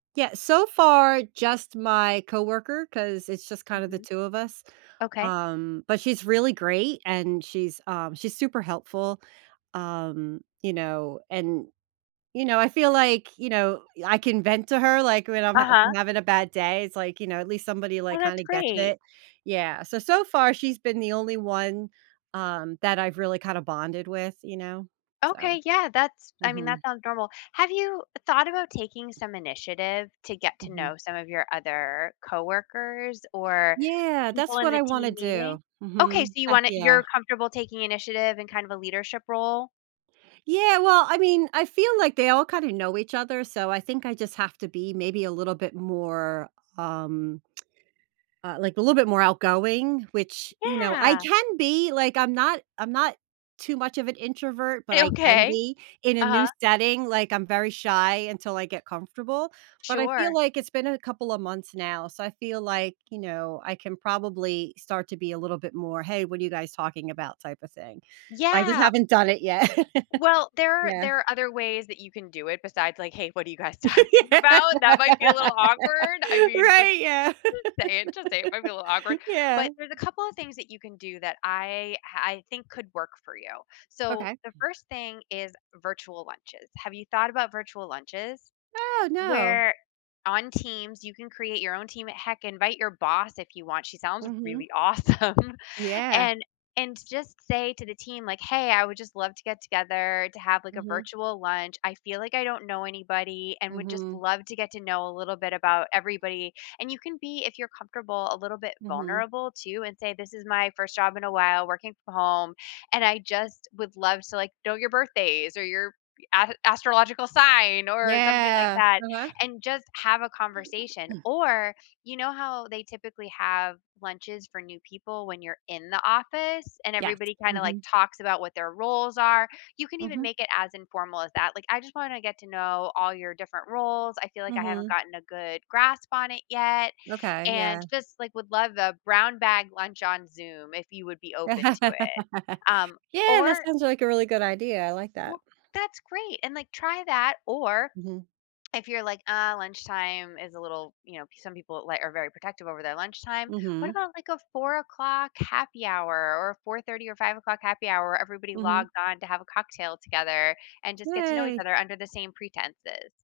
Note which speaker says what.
Speaker 1: Yeah, so far, just my coworker, 'cause it's just kinda the
Speaker 2: Mhm.
Speaker 1: 2 of us.
Speaker 2: Okay.
Speaker 1: Um, but she's really great, and she's, uh, she's super helpful. Um, you know, and, you know, I feel like, you know, I can vent to her, like, when I'm hav
Speaker 2: Uh-huh.
Speaker 1: I'm having a bad day. It's like, you know, at least somebody,
Speaker 2: Well,
Speaker 1: like,
Speaker 2: that's
Speaker 1: kinda gets
Speaker 2: great.
Speaker 1: it. Yeah. So, so far, she's been the only one, um, that I've really kinda bonded with, you know? So.
Speaker 2: Okay, yeah, that's I mean, that
Speaker 1: Mhm.
Speaker 2: sounds normal. Have you thought about taking some initiative to get to
Speaker 1: Mhm.
Speaker 2: know some of your other coworkers or
Speaker 1: Yeah,
Speaker 2: people
Speaker 1: that's
Speaker 2: in
Speaker 1: what
Speaker 2: the
Speaker 1: I
Speaker 2: team
Speaker 1: wanna
Speaker 2: meeting?
Speaker 1: do.
Speaker 2: Okay, so
Speaker 1: Mhm.
Speaker 2: you
Speaker 1: Ah,
Speaker 2: wanna
Speaker 1: yeah.
Speaker 2: you're comfortable taking initiative in kind of a leadership role?
Speaker 1: Yeah, well, I mean, I feel like they all kinda know each other, so I think I just have to be maybe, a little bit more, um, uh, like, a little bit more outgoing, which, you know, I
Speaker 2: Yeah.
Speaker 1: can be like, I'm not I'm not too much of an introvert, but
Speaker 2: A
Speaker 1: I can
Speaker 2: okay.
Speaker 1: be in a
Speaker 2: Uh-huh.
Speaker 1: new setting, like, I'm very shy until I get comfortable, but I feel
Speaker 2: Sure.
Speaker 1: like it's been a couple of months now. So, I feel like, you know, I can probably start to be a little bit more, "Hey, what are you guys talking about?" type of thing. But I just
Speaker 2: Yeah.
Speaker 1: haven't done it yet.
Speaker 2: Well, there are
Speaker 1: Yeah.
Speaker 2: there are other ways that you can do it besides like, "Hey, what are you guys talking about?" That might be a little awkward. I mean, just
Speaker 1: Right? Yeah.
Speaker 2: just say it. Just say it, might be a little awkward.
Speaker 1: Yeah.
Speaker 2: But there's a couple of things that you can do that I ah, I think could work for you. So,
Speaker 1: Okay.
Speaker 2: the 1st thing is virtual lunches. Have you thought about virtual lunches?
Speaker 1: Oh, no.
Speaker 2: Where on Teams, you can create your own team at heck, invite your boss if you want. She sounds
Speaker 1: Mhm.
Speaker 2: really awesome.
Speaker 1: Yeah.
Speaker 2: And and just say to the team, like, "Hey, I would just love to get together to have, like, a
Speaker 1: Mhm.
Speaker 2: virtual lunch. I feel like I don't know anybody and would just
Speaker 1: Mhm.
Speaker 2: love to get to know a little bit about everybody." And you can be, if you're comfortable, a little bit
Speaker 1: Mhm.
Speaker 2: vulnerable, too and say, "This is my 1st job in a while, working from home, and I just would love to, like, know your birthdays or your as astrological sign." Or something like
Speaker 1: Yeah.
Speaker 2: that
Speaker 1: Uh-huh.
Speaker 2: and just have a conversation.
Speaker 1: Mm.
Speaker 2: Or, you know how they typically have lunches for new people when you're in the office and
Speaker 1: Yes.
Speaker 2: everybody kinda, like,
Speaker 1: Mhm.
Speaker 2: talks about what their roles are? You can even
Speaker 1: Mhm.
Speaker 2: make it as informal as that. Like, "I just wanna get to know all your different roles, I feel like I haven't
Speaker 1: Mhm.
Speaker 2: gotten a good grasp on it yet,
Speaker 1: Okay,
Speaker 2: and
Speaker 1: yeah.
Speaker 2: just, like, would love the brown bag lunch on Zoom if you would be open to it." Um,
Speaker 1: Yeah, that
Speaker 2: or
Speaker 1: sounds like a really good idea, I like that.
Speaker 2: Well, that's great. And, like, try that, or
Speaker 1: Mhm.
Speaker 2: if you're like, "Uh, lunchtime is a little" you know, some people, like, are very protective over their lunchtime. What
Speaker 1: Mhm.
Speaker 2: about, like, a 04:00 happy hour, or a 04:30 or 05:00 happy hour, everybody
Speaker 1: Mhm.
Speaker 2: logged on to have a cocktail together and just get to know each
Speaker 1: Yay.
Speaker 2: other under the same pretenses?